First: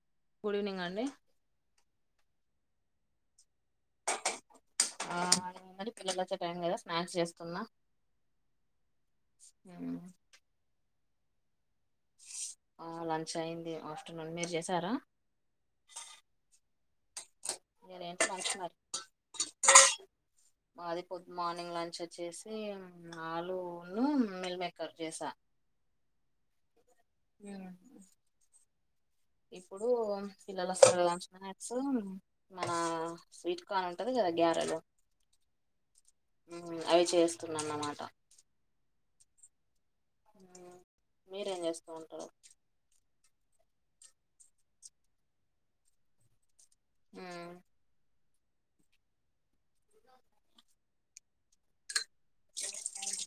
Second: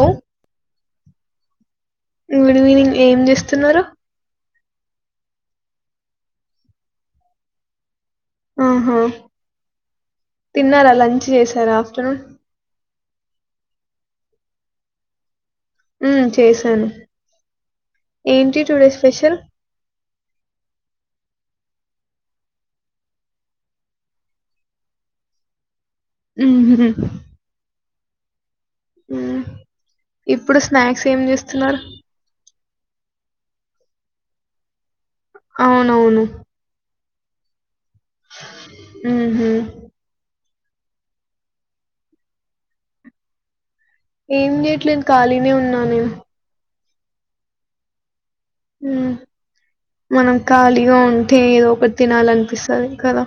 Hello good evening అండి good evening ఏం జేస్తున్నారు ఆ పిల్లల్లోచ్చే టైం కదా స్నాక్స్ జేస్తున్నా ఆహా తిన్నారా లంచ్ జేసారా ఆహ్ లంచ్ అయింది ఆఫ్టర్నూన్ మీర్ జెసారా ఉమ్ చేసాను మీరేంటి లంచ్ ఏంటి మరి టూడే స్పెషల్ మాది పొద్ మార్నింగ్ లంచ్ ఓచ్చేసి ఆలూ ఉన్ను మిల్ మేకర్ జెసా ఉహ్మ్ ఇప్పుడు ఇప్పుడు పిల్లలోస్తరు స్నాక్స్ గద ఏం అని చేస్తున్నారు స్నాక్సు మన స్వీట్ కార్న్ ఉంటది గదా గ్యారెలో అవునవును అవి చేస్తున్నాన్నమా మ్ హ్మ్ మీరేం జేస్తూ ఉంటారు ఏం జేయట్లేను ఖాళీనే ఉన్నాను హ్మ్ మ్ మనం ఖాళీగా ఉంటే ఏదో ఒకట్ తినాలనిపిస్తది కదా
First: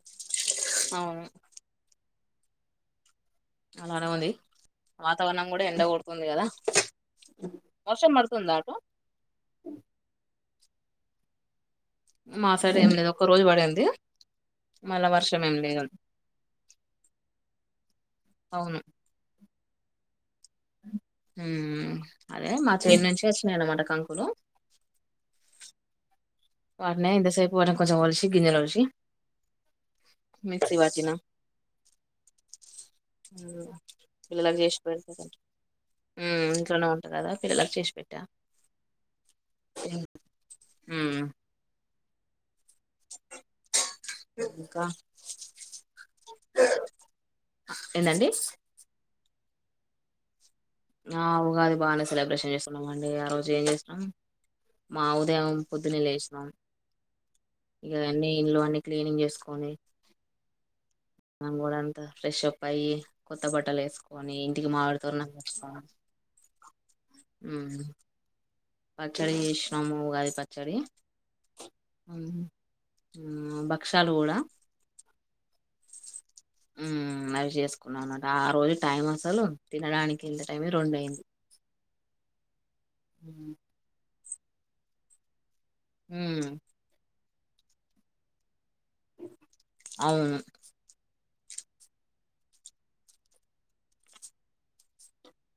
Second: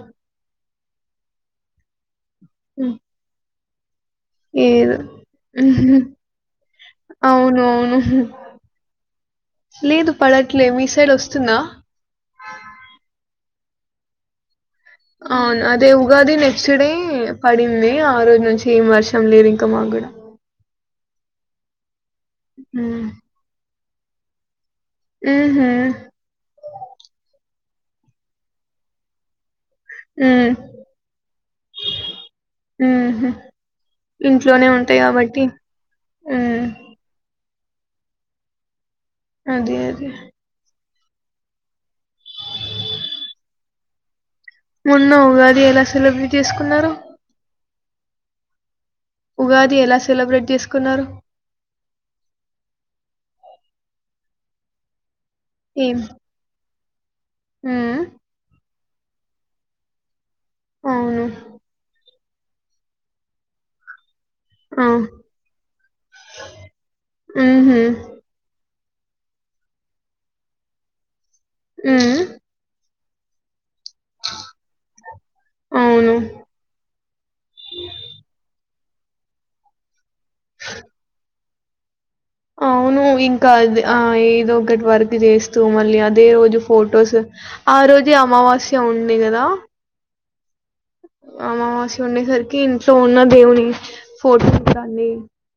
అవును హు అలానే ఉంది వాతావర్ణం కూడా ఎండ కొడుతుంది కదా అవునవును వర్షం పడుతుందా అటు లేదు పడట్లే మీ సైడ్ వస్తుందా మాసైడ్ ఏం లేదు ఒక్క రోజు పడింది మళ్ళా వర్షం ఏం అవును లేదు అదే ఉగాది నెక్స్ట్ డే పడింది ఆ రోజు నుంచి అవును ఏం వర్షం లేదిం తమా గూడా హు అదే మా చేన్ హ్మ్ నుంచే వచ్చినయన్మాట కంకులు మ్ హ్మ్ వాట్నే ఇంతసేపు అంటే కొంచెం ఒల్సి గింజెలొల్సి హ్మ్ మిక్సీ వట్టిన ఉహూ ఇంట్లోనే ఉంటాయి కాబట్టి హు హ్మ్ ఇంట్లోనే ఉంట కదా పిల్లలకి చేసి పెట్టా అదే అదే హ్మ్ ఇంకా మొన్న ఉగాది ఎలా సెలబ్రేట్ చేసుకున్నారు ఏందండి ఉగాది ఎలా సెలబ్రేట్ చేస్కు ఆ ఊగాది బానే సెలబ్రేషన్ చేస్కున్నం అండి ఆ రోజు ఏం చేస్నం మా ఊ దేవం ఏం పొద్దున్నే లేస్నం హ్మ్ ఇగన్నీ ఇల్లూ అన్ని క్లీనింగ్ చేస్కోనీ అవును మా గుడంతా ఫ్రెషప్ అయ్యి కొత్త బట్టలేస్కొనీ ఇంటికి ఆ మామిడి తోరణాలు క ఉహూ మ్ పచ్చడి చేష్ణాము ఉగాది పచ్చడి మ్ మ్ భక్షాలు గూడా అవును చేసుకున్నాం అన్నమాట ఆ రోజు టైం అసలు తినడానికి ఎంత టైమై రొండైంది అవును ఇంకా అది ఆ ఏదో ఒకటి వర్క్ చేస్తూ మళ్ళీ అదే ఉమ్ రోజు ఫోటోస్ ఆ రోజే అమావాస్య ఉంది కదా అవును అమవాస్య ఉండే సరికి ఇంట్లో ఉన్న దేవుని ఫోటోసన్నీ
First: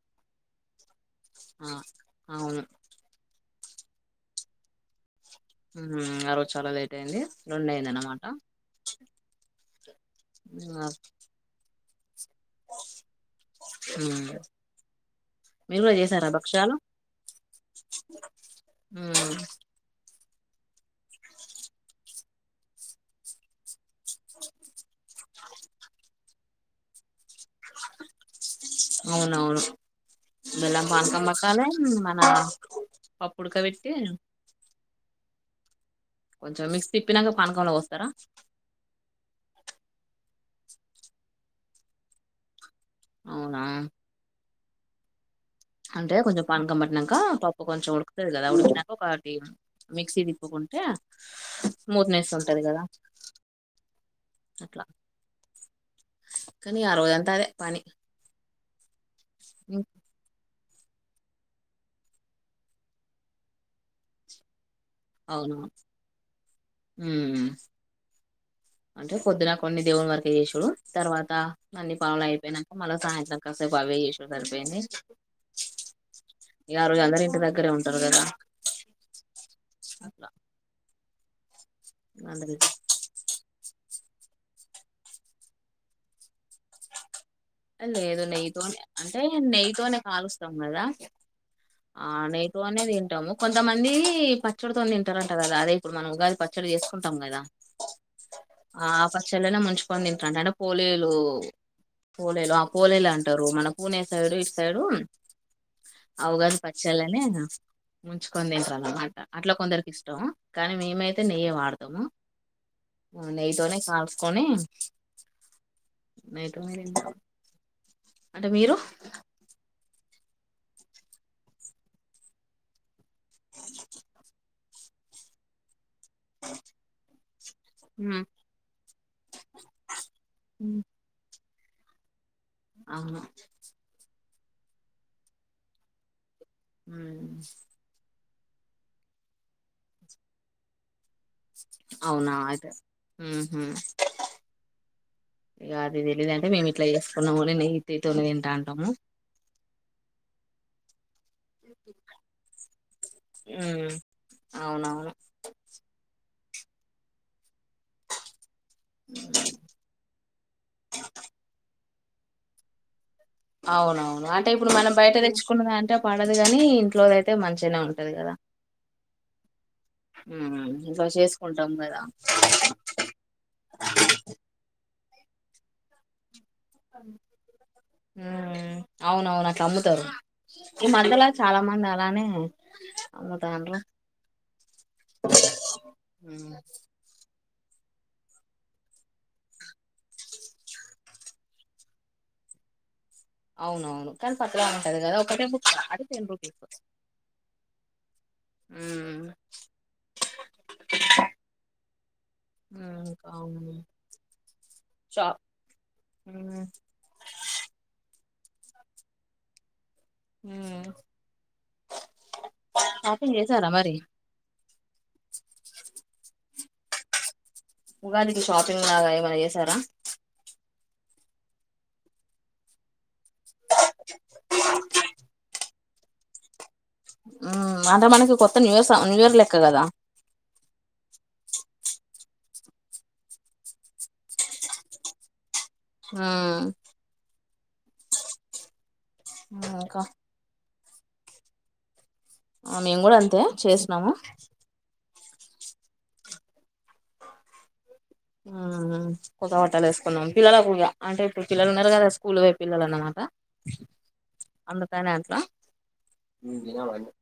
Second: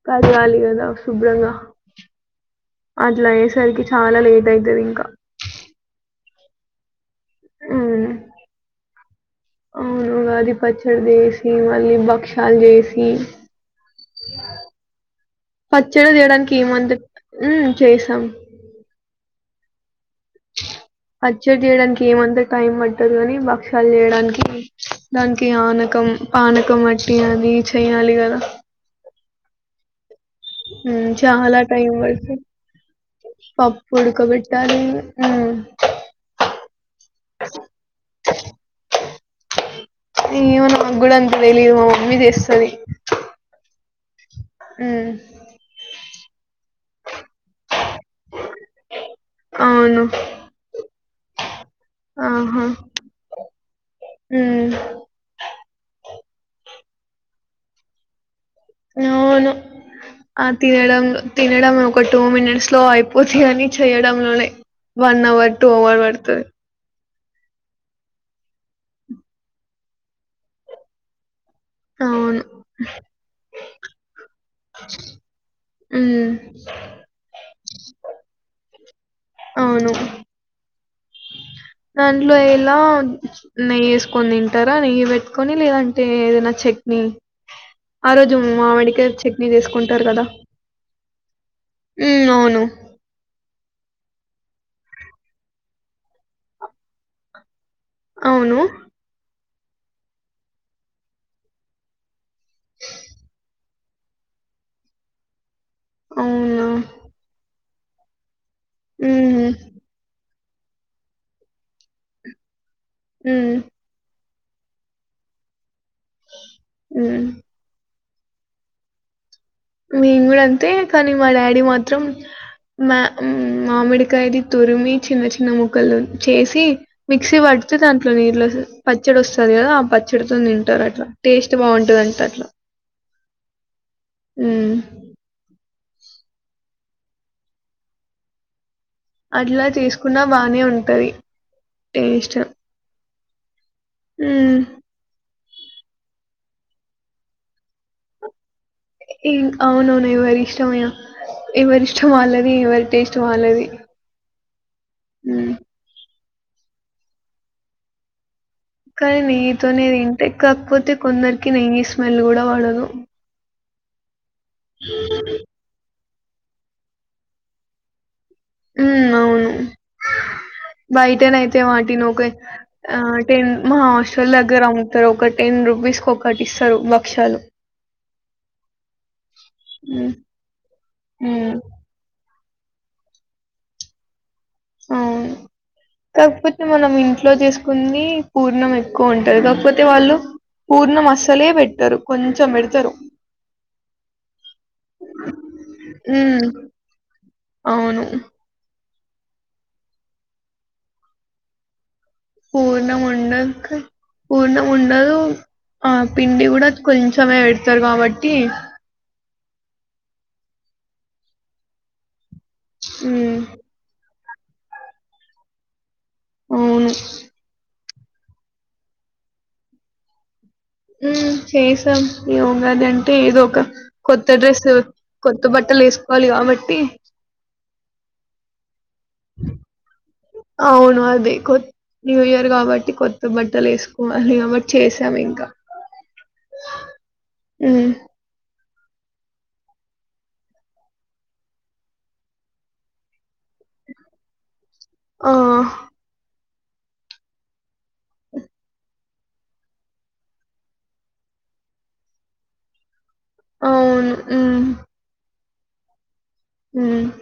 కడగాలి కదా శుభ్రంగా ఆ అవును అట్లయ్యేసరికి చాలా లేట్ ఐతదింకా హ్మ్ ఆ రోజు చాలా లేట్ అయింది రొండైందన మ్మ్ మాట అవును ఉగాది పచ్చడి చేసి మళ్ళీ భక్షా ల్ జేసీ ఉమ్ మీరు కూడా పచ్చడి చేసారా చేయడానికి భక్షాలు ఏమంత టైం మ్ చేసాం ఉమ్ పచ్చడి చేయడానికి ఏమంతా టైం పట్టదు కాని భక్షాలు చేయడానికి దానికి ఆన కం పానకం అట్టి అది చెయ్యాలి కదా అవునవును బెల్లం ఉమ్ పానకం పట్టాలే మన పప్పు ఉడకబెట్టి పప్పుడక పెట్టాలె మ్ కొంచెం మిక్సీ తిప్పినాక పానకంలో పోస్తరా అయ్యో నాగ్గూడంత తెలీదు మా మమ్మీ చేస్తది అవునా మ్ అంటే కొంచం పానకం పట్టినంక పప్పు కొంచెం ఉడుకుతది కదా అప్పుడు ఒకటి అవును మిక్సీ తిప్పుకుంటే మూత్ నెస్ ఉంటది కదా హుమ్ అట్లా కానీ ఆరోజంతా అంతా అదే పనీ అవును అ తినడం తినడం ఒక టూ మినిట్స్ లో అయిపోతదికని చెయడంలోనే వన్ అవును అవర్ టూ అవర్ పడుతది ఉమ్ అంటే పొద్దున కొన్ని దేవుని వరకె చేసుడు తర్వాత అన్ని పనులు అవును అయిపోయినంక మళ్ళ సాయంత్రం కాసేపు అవ్వే చేసుడు సరిపోయింది ఉమ్ ఇగ ఆరోజు అందరు ఇంటి దగ్గరే ఉంటరు కదా అవును అట్లా దాంట్లో అందరి ఎలా నెయ్య క్కొని తింటరా నెయ్యి పెట్టుకొని లేదంటే ఏదైనా చట్నీ ఆ లేదు రోజు నెయ్యితోనే మామిడికాయ అంటే చట్నీ నెయ్యితోనే చేసుకుంటారు కదా కాలుస్తాం కదా ఆ ఉమ్ అవును నెయ్యితోనే తింటము కొం తమందీ పచ్చడితోని తింటరంట కదా అదే ఇప్పుడు మనం ఉగాది పచ్చడి చేసుకుంటాం కదా అవును ఆ పచ్చల్లలొనే ముంచుకొని తింటరంట అంటే పోలీయలు పోలేలు ఆ పోలేలు అంటరు మన పూనే సైడు ఇటు సైడూ ఆ ఉగాది అవునా పచ్చల్లనె ముంచుకొని తింటరన్న మాట ఉహు అట్లా కొందరికి ఇష్టం కానీ మేమైతే నెయ్యి వాడతము ఉమ్ నెయ్యితోనే కాల్ కొని నెయ్యితో తిన్ ఉమ్ అంటే మీరు మేం గూడా అంతే కానీ మా డాడీ మాత్రం మ్యా మామిడికాయది తురుమి చిన్న చిన్న ము క్కలు చేసి మిక్సీ పడితే దాంట్లో ఉమ్, నీళ్ళ ఓ పచ్చడి ఒస్తది కదా ఆ పచ్చడితోని తింట అట్లా టేస్ట్ బాగుంటదంట అట్లా అవునా హుమ్ ఉమ్ అట్లా చేసుకున్నా బానే ఉంటది అవునా టేస్ట్ అయితే ఊహు హ్మ్. ఇగ అది తెలిద మేము ఇట్లా చేసుకున్నాము అని నేయ్యిటి తోనే తింటా ఏ అవును నెవరి ఇష్టమెగా ఎవరి ఇష్టం వాల్లది ఎవరి టేస్ట్ వాల్లది అవునవును కానీ నెయ్యితోనే తింటే కాకపోతే కొందరికి నెయ్యి స్మెల్ కూడా పడదు అవునవును అంటే ఇప్పుడు మనం బయట తెచ్చుకున్నదంటే పడదు కాని ఇంట్లోదయితే మంచిగానే ఉంటది కదా ఉ అవును ఉమ్ ఇంట్లో బయటనయితే చేసుకుంటాం కదా వాటినొక ఆ టెన్ మా హాస్టల్ దగ్గర అ ఒక టెన్ రూపీస్క్ ఒక వక్షాలు ఉమ్ అవునవునట్ల అమ్ముతరు హ్మ్. ఈ మధ్యల హ్మ్. చాలా మంది అలానే అమ్ముతాండ్రు అవును ఉమ్ కాకపోతే మనం ఇంట్లో చేసుకు కి పూర్ణం ఎక్కువ ఉంటది కాకపోతే వాళ్ళు పూర్ణం అస్సలే పెట్టరు కొంచెం పెడ్తరు అవునవును కానీ పత్లా ఉంటది కదా ఒకటే బుక్క అ హ్మ్. అవును ఉమ్ ఉమ్ అవును పూర్ణముండక్ పూర్ణం ఉండదు షాప్ ఆ పిండి ఉమ్ కూడా కొంచెమే పెడతారు కాబట్టి. హుమ్ షాపింగ్ మ్మ్ చేసారా మరి అవును. ఉగాదికి షాపింగ్ లాగా ఏమైనా చేసారా. ఉమ్ చేసాం యోగాదం. అంటె ఎదో ఒక కొత్త డ్రెస్ కొత్త బట్టలు వేసుకోవాలి కాబట్టి. ఉమ్ అంటే మనకి కొత్త న్యూ సమ న్యూ ఇయర్ లెక్క కదా. అవును అది. న్యూ ఇయర్ కాబట్టి కొత్త బట్టలు వేసుకోవాలి కాబట్టి చేసాము ఇంకా. ఉమ్ ఉమ్. ఆహ్ ఇంకా. ఆహ్ మేము కూడా అంతే చేసినము. ఆహ్. ఆహ్ కొత్త బట్టాలు వేసుకున్నాం పిల్లలకూడ అంటే ఇప్పుడు పిల్లలు ఉన్నారు కదా స్కూల్ పోయే పిల్లలు అన్నమాట. అవును ఉమ్. నువ్వు తిన్నావా ఇంకా.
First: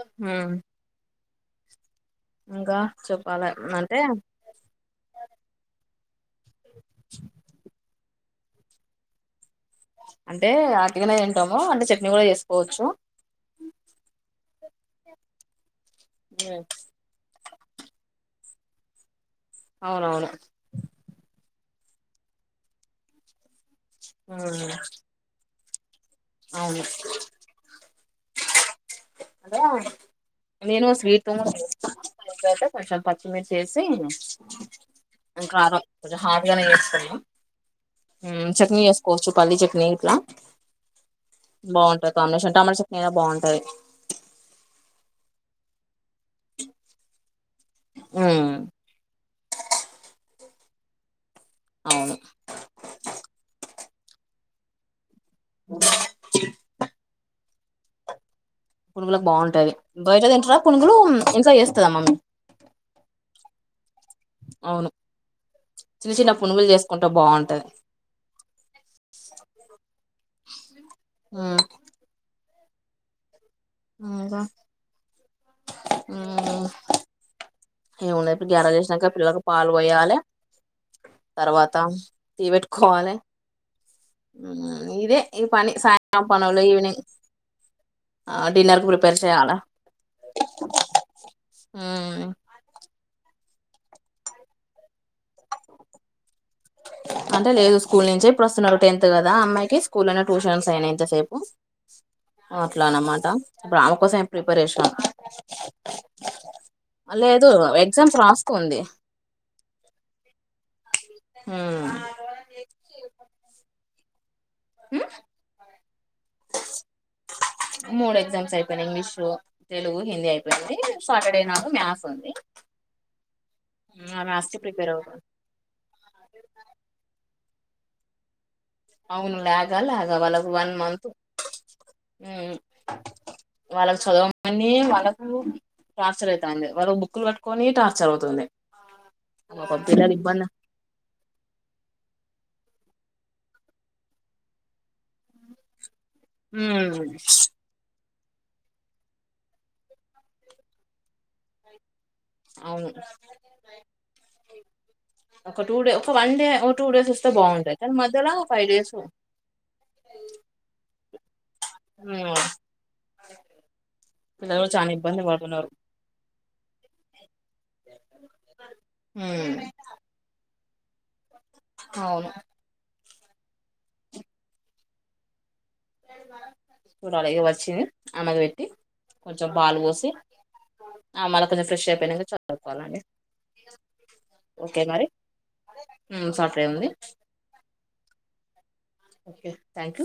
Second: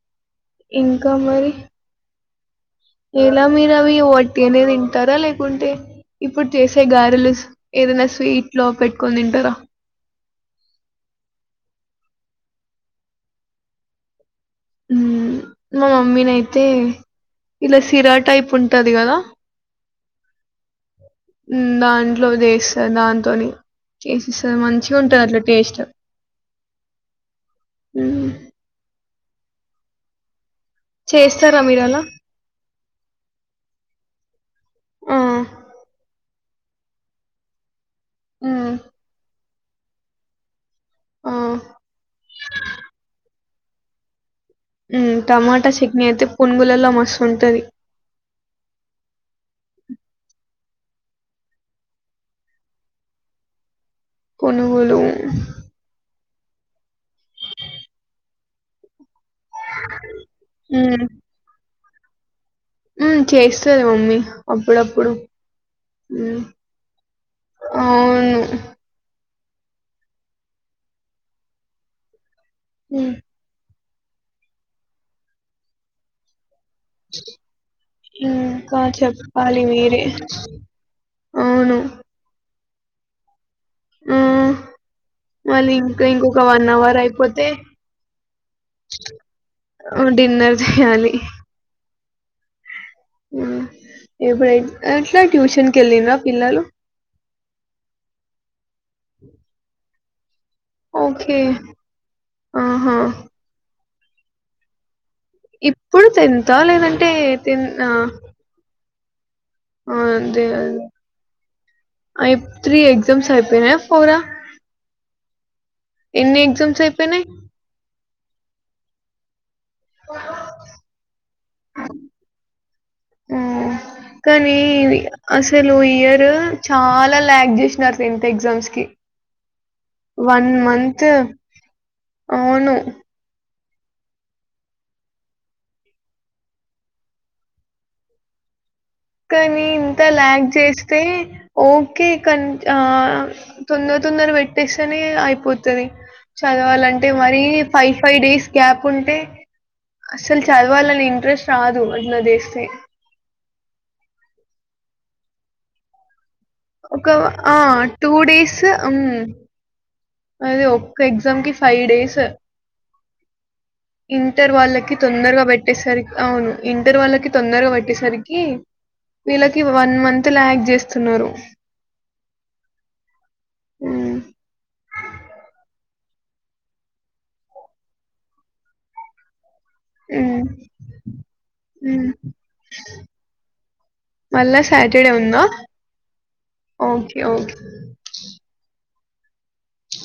ఉమ్. ఇంకా మరి. ఎలా చెప్పాలి మీరు అవి అంటే వాటిగానే తింటారా లేకుంటే. ఇప్పుడు చేసే గారెలు ఏదైనా స్వీట్ లో పెట్టుకొని తింటారా. అంటే ఆటిగానే తింటాము అంటే చట్నీ కూడా చేసుకోవచ్చు. ఉమ్ మా మమ్మీనైయితే ఇలా సిరా టైప్ ఉంటది కదా. అవునవును. ఉమ్ దాంట్లో చేస్తాది దాంతోని చేస్తాది మ్మ్ మంచిగా ఉంటది అట్లా టేస్ట్. అవును. మ్మ్ అదా. నేను స్వీట్ తోని చేస్తారా మీరు అలా చేస్తా కొంచం పచ్చిమిర్చి యేసి. ఆ ఇంకా కారం. హాట్ గానే చేస్తున్నాం ఉమ్ మ్మ్ చట్నీ చేసుకోవచ్చు పల్లి చట్నీ ఇంట్లా. ఆ బాగుంటాది కాంబినేషన్ టమాటా చట్నీ అయిన బాగుంటాది. టమాటా చట్నీ అయితే పునుగులలో మస్తు ఉంటది. ఉమ్. అవును. పునుగులు ఉమ్. ఆహ్. పునుగులకు బాగుంటాది బయట తింటార పునుగులు ఇంట్లో చేస్తదమమ్మీ. ఉమ్ చేస్తది మమ్మీ అవును అప్పుడప్పుడు చిన్న చిన్న ఉమ్. పునుగులు చేసుకుంటే బాగుంటది. ఉమ్. ఉమ్. ఆవ్ రా ఉమ్. ఏమున్నాది ఇపుడు గర ఇంకా చేసినాక పిల్లలకు చెప్పాలి పాలు మీరే పోయాలే. తర్వాత అవును టీ పెట్టుకోవాలి. ఆ ఇదే ఇ పని మళ్ళీ ఇంకా సాయంత్రం ఇంకొక పనులు వన్ అవర్ ఈవినింగ్ అయిపోతే ఆ డిన్నర్కి ప్రిపేర్ చేయాల డిన్నర్ చేయాలి ఉ ఎప్పుడు ఎట్లా ట్యూషన్ కి వెళ్ళిన్రా పిల్లలు అంటే లేదు స్కూల్ నుంచి ఇప్పుడు వస్తున్నారు టెన్త్ కదా అమ్మాయికి స్కూల్ ట్యూషన్స్ అయినాయి ఇంత సేపు ఓకే అట్లా ఆహా అన్నమాట ఇప్పుడు ఆమె కోసం ఈ ప్రిపరేషను ఇప్పుడు టెన్తా లేదంటే లేదు టెన్ ఆ ఎగ్జామ్స్ రాస్తుంది. అదే అదే ఉమ్ అయి త్రీ ఎగ్జామ్స్ ఐపేయినయ. పోరా ఎన్ని ఎగ్జామ్స్ అయిపేయినయ్. మూడు ఎగ్జామ్స్ ఐపోయినయ్ ఇంగ్లీషు తెలుగు హిందీ ఐపేయింది రేపు సాటర్డే నాడు మ్యాథ్స్ ఉంది. ఉమ్మ్ ఆ మ్యాథ్స్ కి కానీ ప్రిపేర్ అవుతాను అసలు ఈ ఇయర్ చాలా లైక్ జేష్. నా టెన్త్ ఎగ్జామ్స్ కి అవును ల్యాగా లాగా వాళ్ళకు వన్ మంతూ ఊ అవును. వాళ్ళకు చదవ మని వాళ్ళకు టార్చరైతాంది వాళ్లకు బుక్కులు వట్టుకొని టార్చర్ అవుతుంది కానీ పాపం ఇంత పిల్లలు ల్యాగ్ ఇబ్బంది జెస్తే ఓకే కంట్ ఆ తొందర తొందర వెట్టేస్తేనే అయిపోతది చదవాలంటే మరీ ఫై ఫైవ్ డేస్ గ్యాప్ ఉంటే అసల్ చదవాలని ఇంట్రెస్ట్ రాదు అట్లా చేస్తే. అవును ఒక టూ డే ఒక వన్ డే ఓ టూ ఒక డేస్ వొస్తే ఆ! బాగుంటది కానీ మధ్యల ఫైడేసు అది ఒక్క ఎగ్జామ్ కి ఫై డేస్ ఇంటర్ పిల్లలు చాలా వాళ్ళకి ఇబ్బంది తొందరగా పడుతున్నారు బెట్టేసరిక్ అవును ఇంటర్ వాళ్ళకి తొందరగా వెట్టేసరికి వీళ్ళకి వన్ మంత్ ల్యాగ్ జేస్తున్నరు అవును మ్ చూడాలిగా వచ్చింది ఆమెది వెట్టి కొంచెం పాలువోసి హ్మ్. ఆ మళ్ళ కొంచెం ఫ్రెష్ ఉమ్, అయిపెయినక చదువు కోవాలండి మళ్ళ సాటర్డే ఉందా సాటర్డే ఉంది ఓకే ఓకే ఓకే థ్యాంక్యూ